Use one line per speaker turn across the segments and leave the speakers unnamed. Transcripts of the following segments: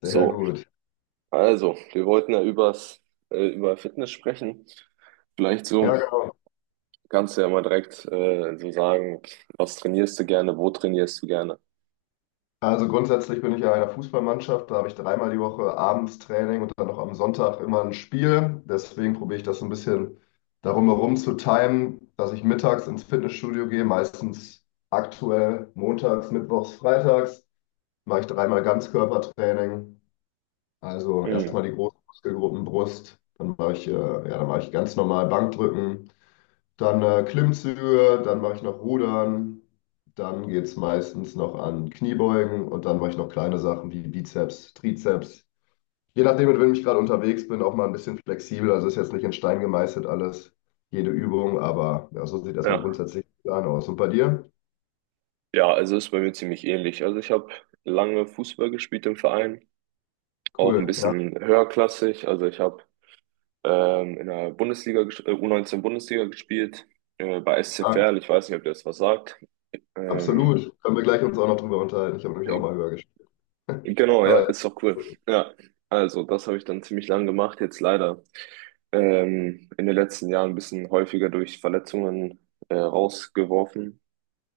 Sehr
So,
gut.
wir wollten ja über Fitness sprechen. Vielleicht so,
Ja, genau.
kannst du ja mal direkt so sagen, was trainierst du gerne, wo trainierst du gerne?
Also grundsätzlich bin ich ja in einer Fußballmannschaft, da habe ich dreimal die Woche abends Training und dann noch am Sonntag immer ein Spiel. Deswegen probiere ich das so ein bisschen darum herum zu timen, dass ich mittags ins Fitnessstudio gehe, meistens aktuell montags, mittwochs, freitags, mache ich dreimal Ganzkörpertraining. Also erstmal
Hm.
die großen Muskelgruppen Brust, dann mache ich, ja, dann mache ich ganz normal Bankdrücken. Dann Klimmzüge, dann mache ich noch Rudern, dann geht es meistens noch an Kniebeugen und dann mache ich noch kleine Sachen wie Bizeps, Trizeps. Je nachdem, mit wem ich gerade unterwegs bin, auch mal ein bisschen flexibel. Also ist jetzt nicht in Stein gemeißelt alles, jede Übung, aber ja, so sieht erstmal
Ja.
grundsätzlich der Plan aus. Und bei dir?
Ja, also ist bei mir ziemlich ähnlich. Also ich habe lange Fußball gespielt im Verein, auch ein
Cool. Ja,
bisschen höherklassig. Also ich habe in der U19 Bundesliga gespielt, bei SC
stark.
Verl. Ich weiß nicht, ob dir das was sagt. Ähm,
Absolut. Können wir gleich uns auch noch drüber unterhalten. Ich habe nämlich auch mal höher gespielt.
Genau, ja,
Aber
ist doch cool. Ja, also das habe ich dann ziemlich lang gemacht, jetzt leider in den letzten Jahren ein bisschen häufiger durch Verletzungen rausgeworfen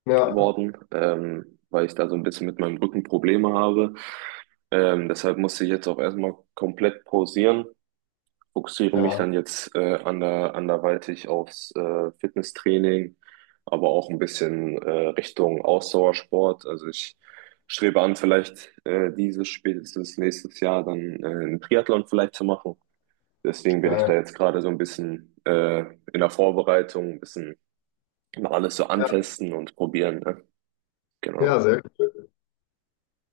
ja,
worden, weil ich da so ein bisschen mit meinem Rücken Probleme habe. Deshalb musste ich jetzt auch erstmal komplett pausieren, fokussiere mich
ja,
dann jetzt anderweitig aufs Fitnesstraining, aber auch ein bisschen Richtung Ausdauersport. Also ich strebe an, vielleicht dieses, spätestens nächstes Jahr, dann einen Triathlon vielleicht zu machen. Deswegen bin ich da
geil.
jetzt gerade so ein bisschen in der Vorbereitung, ein bisschen mal alles so
Ja,
antesten und probieren. Ne?
ja,
Genau.
sehr cool.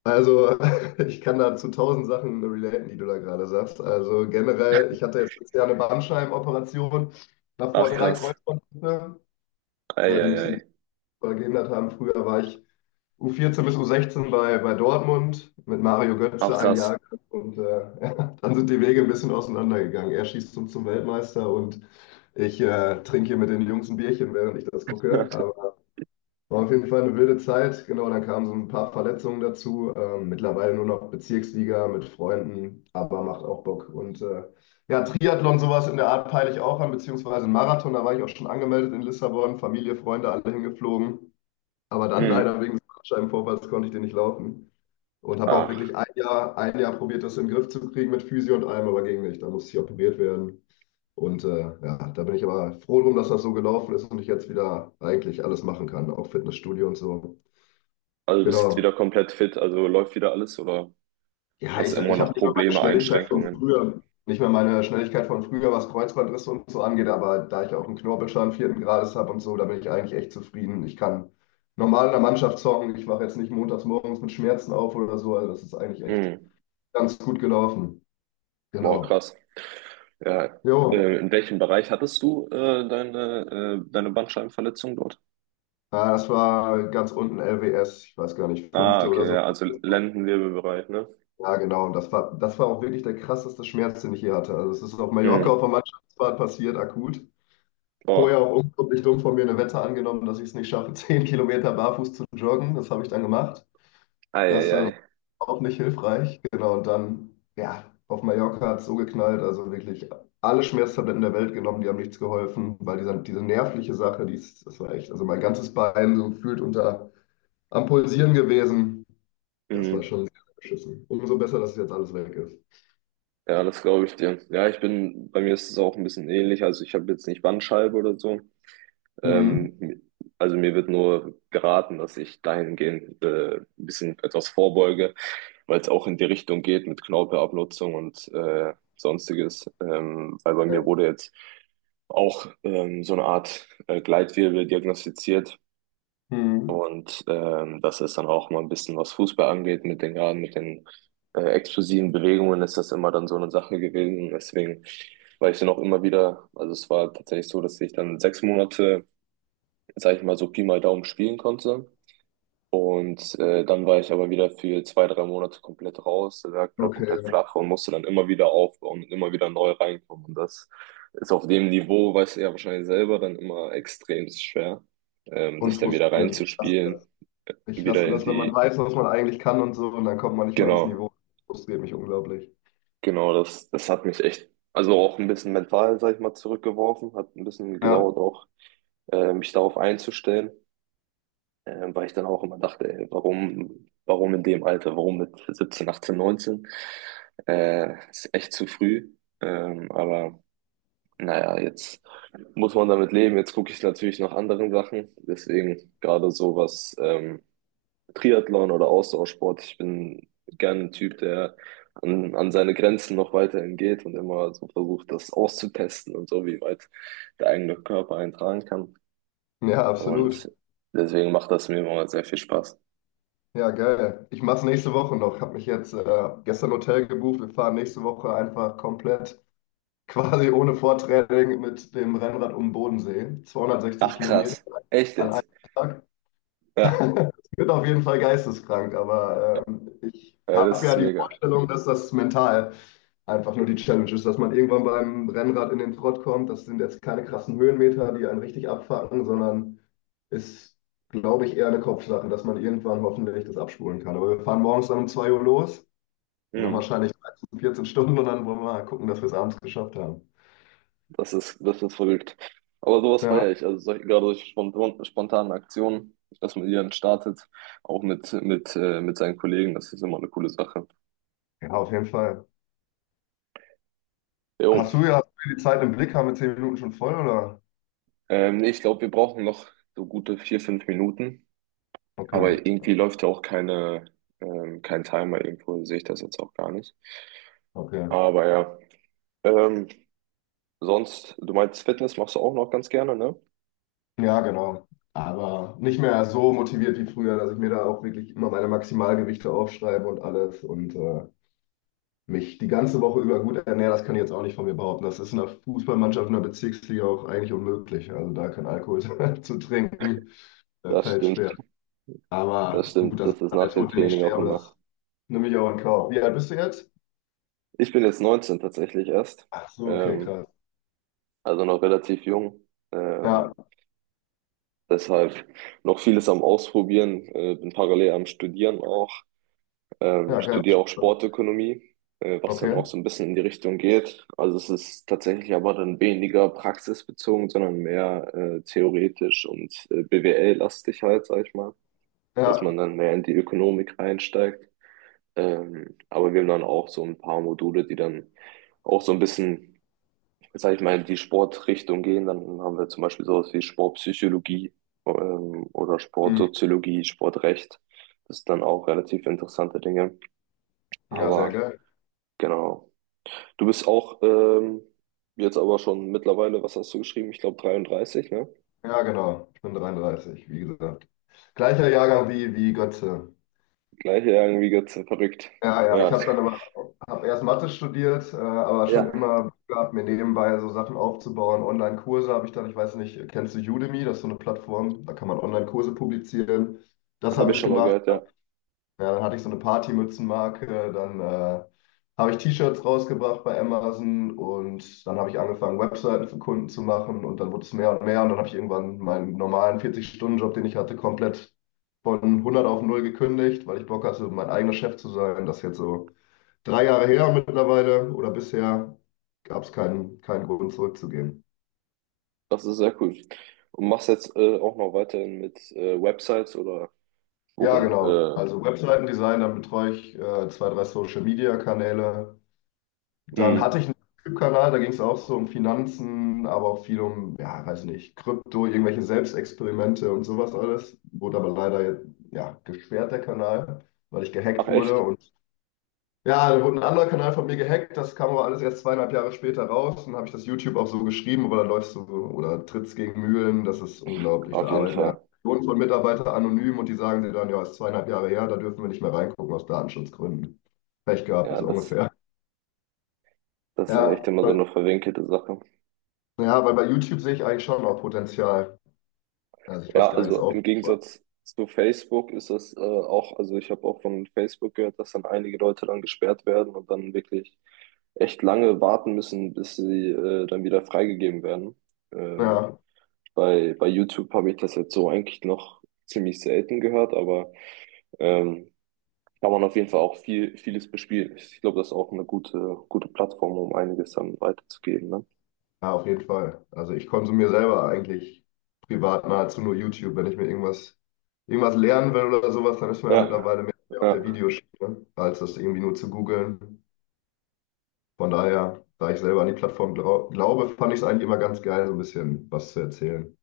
Also, ich kann da zu tausend Sachen relaten, die du da gerade sagst. Also generell, ich hatte jetzt letztes Jahr eine Bandscheibenoperation, davor
Ach
drei
krass.
Kreuzbandrisse,
Ei,
die
ei,
mich so ein
ei.
bisschen verhindert haben. Früher war ich U14 bis U16 bei Dortmund mit Mario
Ach
Götze ein
krass.
Jahr und ja, dann sind die Wege ein bisschen auseinandergegangen. Er schießt zum Weltmeister und ich trinke hier mit den Jungs ein Bierchen, während ich das gucke. War auf jeden Fall eine wilde Zeit. Genau, dann kamen so ein paar Verletzungen dazu. Mittlerweile nur noch Bezirksliga mit Freunden, aber macht auch Bock. Und ja, Triathlon, sowas in der Art peile ich auch an, beziehungsweise einen Marathon. Da war ich auch schon angemeldet in Lissabon. Familie, Freunde, alle hingeflogen. Aber dann
Mhm.
leider wegen des Bandscheibenvorfalls konnte ich den nicht laufen. Und habe auch
Ach,
wirklich ein Jahr probiert, das in den Griff zu kriegen mit Physio und allem, aber ging nicht. Da musste ich operiert werden. Und ja, da bin ich aber froh drum, dass das so gelaufen ist und ich jetzt wieder eigentlich alles machen kann, auch Fitnessstudio und so.
also bist jetzt
Genau.
wieder komplett fit, also läuft wieder alles, oder?
Ja,
Hast
ich,
immer
ich habe
noch
nicht mehr meine
Probleme,
Schnelligkeit von
Einschränkungen.
früher, nicht mehr meine Schnelligkeit von früher, was Kreuzbandrisse und so angeht, aber da ich auch einen Knorpelschaden vierten Grades habe und so, da bin ich eigentlich echt zufrieden. Ich kann normal in der Mannschaft zocken, ich wache jetzt nicht montags morgens mit Schmerzen auf oder so, also das ist eigentlich echt
Hm.
ganz gut gelaufen.
Wow,
Genau.
krass. Ja.
Jo,
In welchem Bereich hattest du deine Bandscheibenverletzung dort?
ja, das war ganz unten LWS, ich weiß gar nicht,
Ah,
fünfte oder
okay,
so.
ja, also Lendenwirbelbereich, ne?
Ja, genau, und das war auch wirklich der krasseste Schmerz, den ich je hatte. Also es ist auf Mallorca auf
Mhm.
der Mannschaftsfahrt passiert, akut. Vorher
Boah,
auch unglaublich dumm von mir eine Wette angenommen, dass ich es nicht schaffe, 10 Kilometer barfuß zu joggen. Das habe ich dann gemacht. Das war
eieiei.
auch nicht hilfreich. Genau, und dann, ja, auf Mallorca hat es so geknallt. Also wirklich alle Schmerztabletten der Welt genommen, die haben nichts geholfen, weil dieser, diese nervliche Sache, die ist, das war echt, also mein ganzes Bein so gefühlt unter am Pulsieren gewesen. Das war
Mhm.
schon sehr beschissen. Umso besser, dass jetzt alles weg ist.
Ja, das glaube ich dir. Ja, bei mir ist es auch ein bisschen ähnlich. Also ich habe jetzt nicht Bandscheibe oder so.
Mhm.
Ähm, also mir wird nur geraten, dass ich dahingehend ein bisschen etwas vorbeuge, weil es auch in die Richtung geht mit Knorpelabnutzung und Sonstiges. Weil bei mir wurde jetzt auch so eine Art Gleitwirbel diagnostiziert.
Mhm.
Und das ist dann auch mal ein bisschen, was Fußball angeht, mit den gerade mit den explosiven Bewegungen ist das immer dann so eine Sache gewesen. Deswegen war ich dann auch immer wieder, also es war tatsächlich so, dass ich dann 6 Monate, sag ich mal, so Pi mal Daumen spielen konnte. Und dann war ich aber wieder für 2, 3 Monate komplett raus, lag da komplett
Okay,
flach und musste dann immer wieder aufbauen und immer wieder neu reinkommen. Und das ist auf dem Niveau, weißt du ja wahrscheinlich selber, dann immer extrem schwer, sich
und
dann wieder
frustrierend.
reinzuspielen, äh,
Ich
wieder
hasse
in
das, wenn man
die,
weiß, was man eigentlich kann und so, und dann kommt man nicht mehr ans
genau,
Niveau. Das frustriert mich unglaublich.
das hat mich echt, also auch ein bisschen mental, sag ich mal, zurückgeworfen, hat ein bisschen
Ja,
gedauert auch, mich darauf einzustellen. Weil ich dann auch immer dachte, ey, warum in dem Alter, warum mit 17, 18, 19. Ist echt zu früh. Aber naja, jetzt muss man damit leben. Jetzt gucke ich natürlich nach anderen Sachen. Deswegen gerade sowas, ähm, Triathlon oder Ausdauersport. Ich bin gerne ein Typ, der an seine Grenzen noch weiterhin geht und immer so versucht, das auszutesten und so, wie weit der eigene Körper einen kann.
ja, absolut.
Und deswegen macht das mir immer sehr viel Spaß.
Ja, geil. Ich mach's nächste Woche noch. Hab mich jetzt gestern Hotel gebucht. Wir fahren nächste Woche einfach komplett, quasi ohne Vortraining mit dem Rennrad um den Bodensee. 260
Ach
Kilometer
krass. Echt
an einem
jetzt?
Tag.
Ja.
Es wird auf jeden Fall geisteskrank, aber ich
Ey, das
habe
ist
ja die
mega.
Vorstellung, dass das mental einfach nur die Challenge ist, dass man irgendwann beim Rennrad in den Trott kommt. Das sind jetzt keine krassen Höhenmeter, die einen richtig abfacken, sondern ist, glaube ich, eher eine Kopfsache, dass man irgendwann hoffentlich das abspulen kann. Aber wir fahren morgens dann um 2 Uhr los und dann
Mhm.
wahrscheinlich 13, 14 Stunden und dann wollen wir mal gucken, dass wir es abends geschafft haben.
Das ist verrückt. Aber sowas
Ja,
feiere ich. Also solche spontanen Aktionen, dass man die dann startet, auch mit seinen Kollegen, das ist immer eine coole Sache.
ja, auf jeden Fall.
Jo.
Hast du die Zeit im Blick? Haben wir 10 Minuten schon voll, oder?
Nee, ich glaube, wir brauchen noch so gute 4, 5 Minuten.
Okay,
Aber irgendwie läuft ja auch keine, kein Timer irgendwo, sehe ich das jetzt auch gar nicht.
okay.
Aber ja. Ähm, sonst, du meinst Fitness machst du auch noch ganz gerne, ne?
Ja, genau. Aber nicht mehr so motiviert wie früher, dass ich mir da auch wirklich immer meine Maximalgewichte aufschreibe und alles und mich die ganze Woche über gut ernähre, das kann ich jetzt auch nicht von mir behaupten. Das ist in einer Fußballmannschaft, in einer Bezirksliga auch eigentlich unmöglich. Also da kein Alkohol zu trinken, das
Das
fällt
stimmt.
schwer.
Das
Aber gut,
stimmt,
das ist
das ist
dann der
nach dem
Tod, den ich
Training auch
sterbe,
immer.
das nehme ich auch in Kauf. Wie alt bist du jetzt?
Ich bin jetzt 19 tatsächlich erst,
Ach so, okay,
ähm,
krass.
also noch relativ jung.
Ja,
Ähm, deshalb noch vieles am Ausprobieren, bin parallel am Studieren auch,
ja, geil.
studiere auch Sportökonomie, was dann
Okay,
auch so ein bisschen in die Richtung geht. Also es ist tatsächlich aber dann weniger praxisbezogen, sondern mehr theoretisch und BWL-lastig halt, sag ich mal, dass man
ja,
dann mehr in die Ökonomik einsteigt. Aber wir haben dann auch so ein paar Module, die dann auch so ein bisschen, sag ich mal, in die Sportrichtung gehen. Dann haben wir zum Beispiel sowas wie Sportpsychologie, oder
hm,
Sportsoziologie, Sportrecht. Das sind dann auch relativ interessante Dinge.
ja, sehr
Aber
geil.
genau. Du bist auch jetzt aber schon mittlerweile, was hast du geschrieben? Ich glaube 33, ne?
Ja, genau. Ich bin 33, wie gesagt. Gleicher Jahrgang wie Götze.
Gleich ja irgendwie ganz verrückt.
Ja, ja,
Ja,
ich habe dann aber hab erst Mathe studiert, aber
ja,
schon immer Bock gehabt, mir nebenbei so Sachen aufzubauen. Online-Kurse habe ich dann, ich weiß nicht, kennst du Udemy? Das ist so eine Plattform, da kann man Online-Kurse publizieren. Das
habe
habe
ich
ich
schon mal
gemacht.
gehört, ja.
Ja, dann hatte ich so eine Partymützenmarke, dann habe ich T-Shirts rausgebracht bei Amazon und dann habe ich angefangen, Webseiten für Kunden zu machen und dann wurde es mehr und mehr und dann habe ich irgendwann meinen normalen 40-Stunden-Job, den ich hatte, komplett von 100 auf 0 gekündigt, weil ich Bock hatte, mein eigener Chef zu sein. Das ist jetzt so 3 Jahre her mittlerweile oder bisher gab es keinen Grund zurückzugehen.
Das ist sehr cool. Und machst jetzt auch noch weiterhin mit Websites oder
Ja,
Bochum,
genau. Also Webseitendesign, dann betreue ich zwei, drei Social-Media-Kanäle. Dann
mh.
hatte ich einen YouTube-Kanal, da ging es auch so um Finanzen, aber auch viel um, ja, weiß nicht, Krypto, irgendwelche Selbstexperimente und sowas alles. Wurde aber leider, ja, gesperrt, der Kanal, weil ich gehackt
Ach
wurde.
echt?
Und ja, dann wurde ein anderer Kanal von mir gehackt, das kam aber alles erst zweieinhalb Jahre später raus. Und dann habe ich das YouTube auch so geschrieben, aber da läufst du oder trittst gegen Mühlen, das ist unglaublich. Da
Auf jeden
arbeiten ja
Fall.
Millionen von Mitarbeitern anonym und die sagen dir dann, ja, ist zweieinhalb Jahre her, da dürfen wir nicht mehr reingucken aus Datenschutzgründen. Pech gehabt,
Ja,
so ungefähr.
das ist echt
Ja.
immer so eine verwinkelte Sache.
Ja, weil bei YouTube sehe ich eigentlich schon noch Potenzial, da sich was
Ja,
Geiles
also im
aufzubauen.
Gegensatz zu Facebook ist das auch, also ich habe auch von Facebook gehört, dass dann einige Leute dann gesperrt werden und dann wirklich echt lange warten müssen, bis sie dann wieder freigegeben werden. Ähm,
Ja,
bei YouTube habe ich das jetzt so eigentlich noch ziemlich selten gehört, aber ähm, kann man auf jeden Fall auch vieles bespielen. Ich glaube, das ist auch eine gute Plattform, um einiges dann weiterzugeben, ne?
ja, auf jeden Fall. Also ich konsumiere selber eigentlich privat nahezu nur YouTube. Wenn ich mir irgendwas lernen will oder sowas, dann ist man ja
Ja,
mittlerweile mehr auf der
ja,
Videoschiene, als das irgendwie nur zu googeln. Von daher, da ich selber an die Plattform glaube, fand ich es eigentlich immer ganz geil, so ein bisschen was zu erzählen.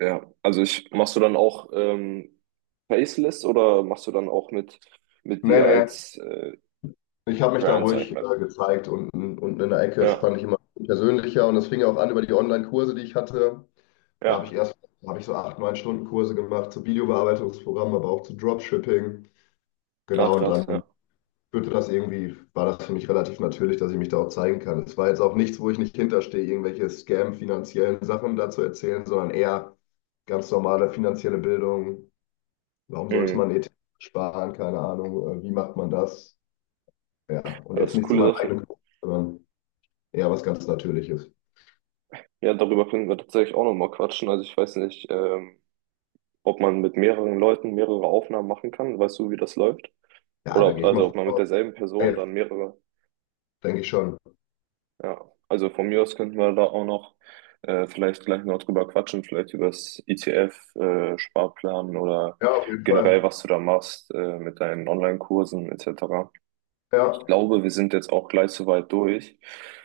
ja. Also ich, machst du dann auch Faceless oder machst du dann auch mit,
Nee,
dir
nee,
als
ich habe mich da
Brand, sag ich
ruhig
mal?
gezeigt unten, unten in der Ecke. Das
Ja,
fand ich immer persönlicher und das fing ja auch an über die Online-Kurse, die ich hatte. Da habe ich
ja.
erst, da habe ich so acht, neun Stunden Kurse gemacht zu Videobearbeitungsprogrammen, aber auch zu Dropshipping.
Ach,
Genau, und
krass,
dann
ja.
führte das irgendwie, war das für mich relativ natürlich, dass ich mich da auch zeigen kann. Es war jetzt auch nichts, wo ich nicht hinterstehe, irgendwelche Scam-finanziellen Sachen da zu erzählen, sondern eher ganz normale finanzielle Bildung. Warum sollte
Mhm.
man ETF sparen? Keine Ahnung. Wie macht man das? Ja, und
Ja, das
jetzt
ist
nicht zu meinem
coole Sache.
eigenen Kurs, sondern eher was ganz Natürliches.
Ja, darüber können wir tatsächlich auch nochmal quatschen. Also ich weiß nicht, ob man mit mehreren Leuten mehrere Aufnahmen machen kann. Weißt du, wie das läuft?
Ja,
Oder
da
ob,
gehe ich mal
also ob man mit
vor.
derselben Person
Ja,
dann mehrere.
denke ich schon.
Ja, also von mir aus könnten wir da auch noch vielleicht gleich noch drüber quatschen, vielleicht über das ETF-Sparplan oder
Ja, auf jeden
generell,
Fall.
was du da machst mit deinen Online-Kursen etc. Ich
Ja,
glaube, wir sind jetzt auch gleich soweit durch.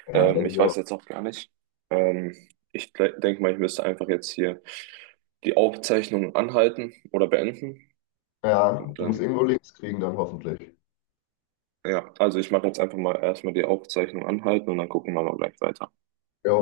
ja, denke
Ich
ich
weiß
auch.
jetzt auch gar nicht. Ähm, ich denke mal, ich müsste einfach jetzt hier die Aufzeichnung anhalten oder beenden.
Ja,
Und
du musst
dann,
irgendwo links kriegen dann hoffentlich.
ja, also ich mache jetzt einfach mal erstmal die Aufzeichnung anhalten und dann gucken wir mal gleich weiter.
Jo.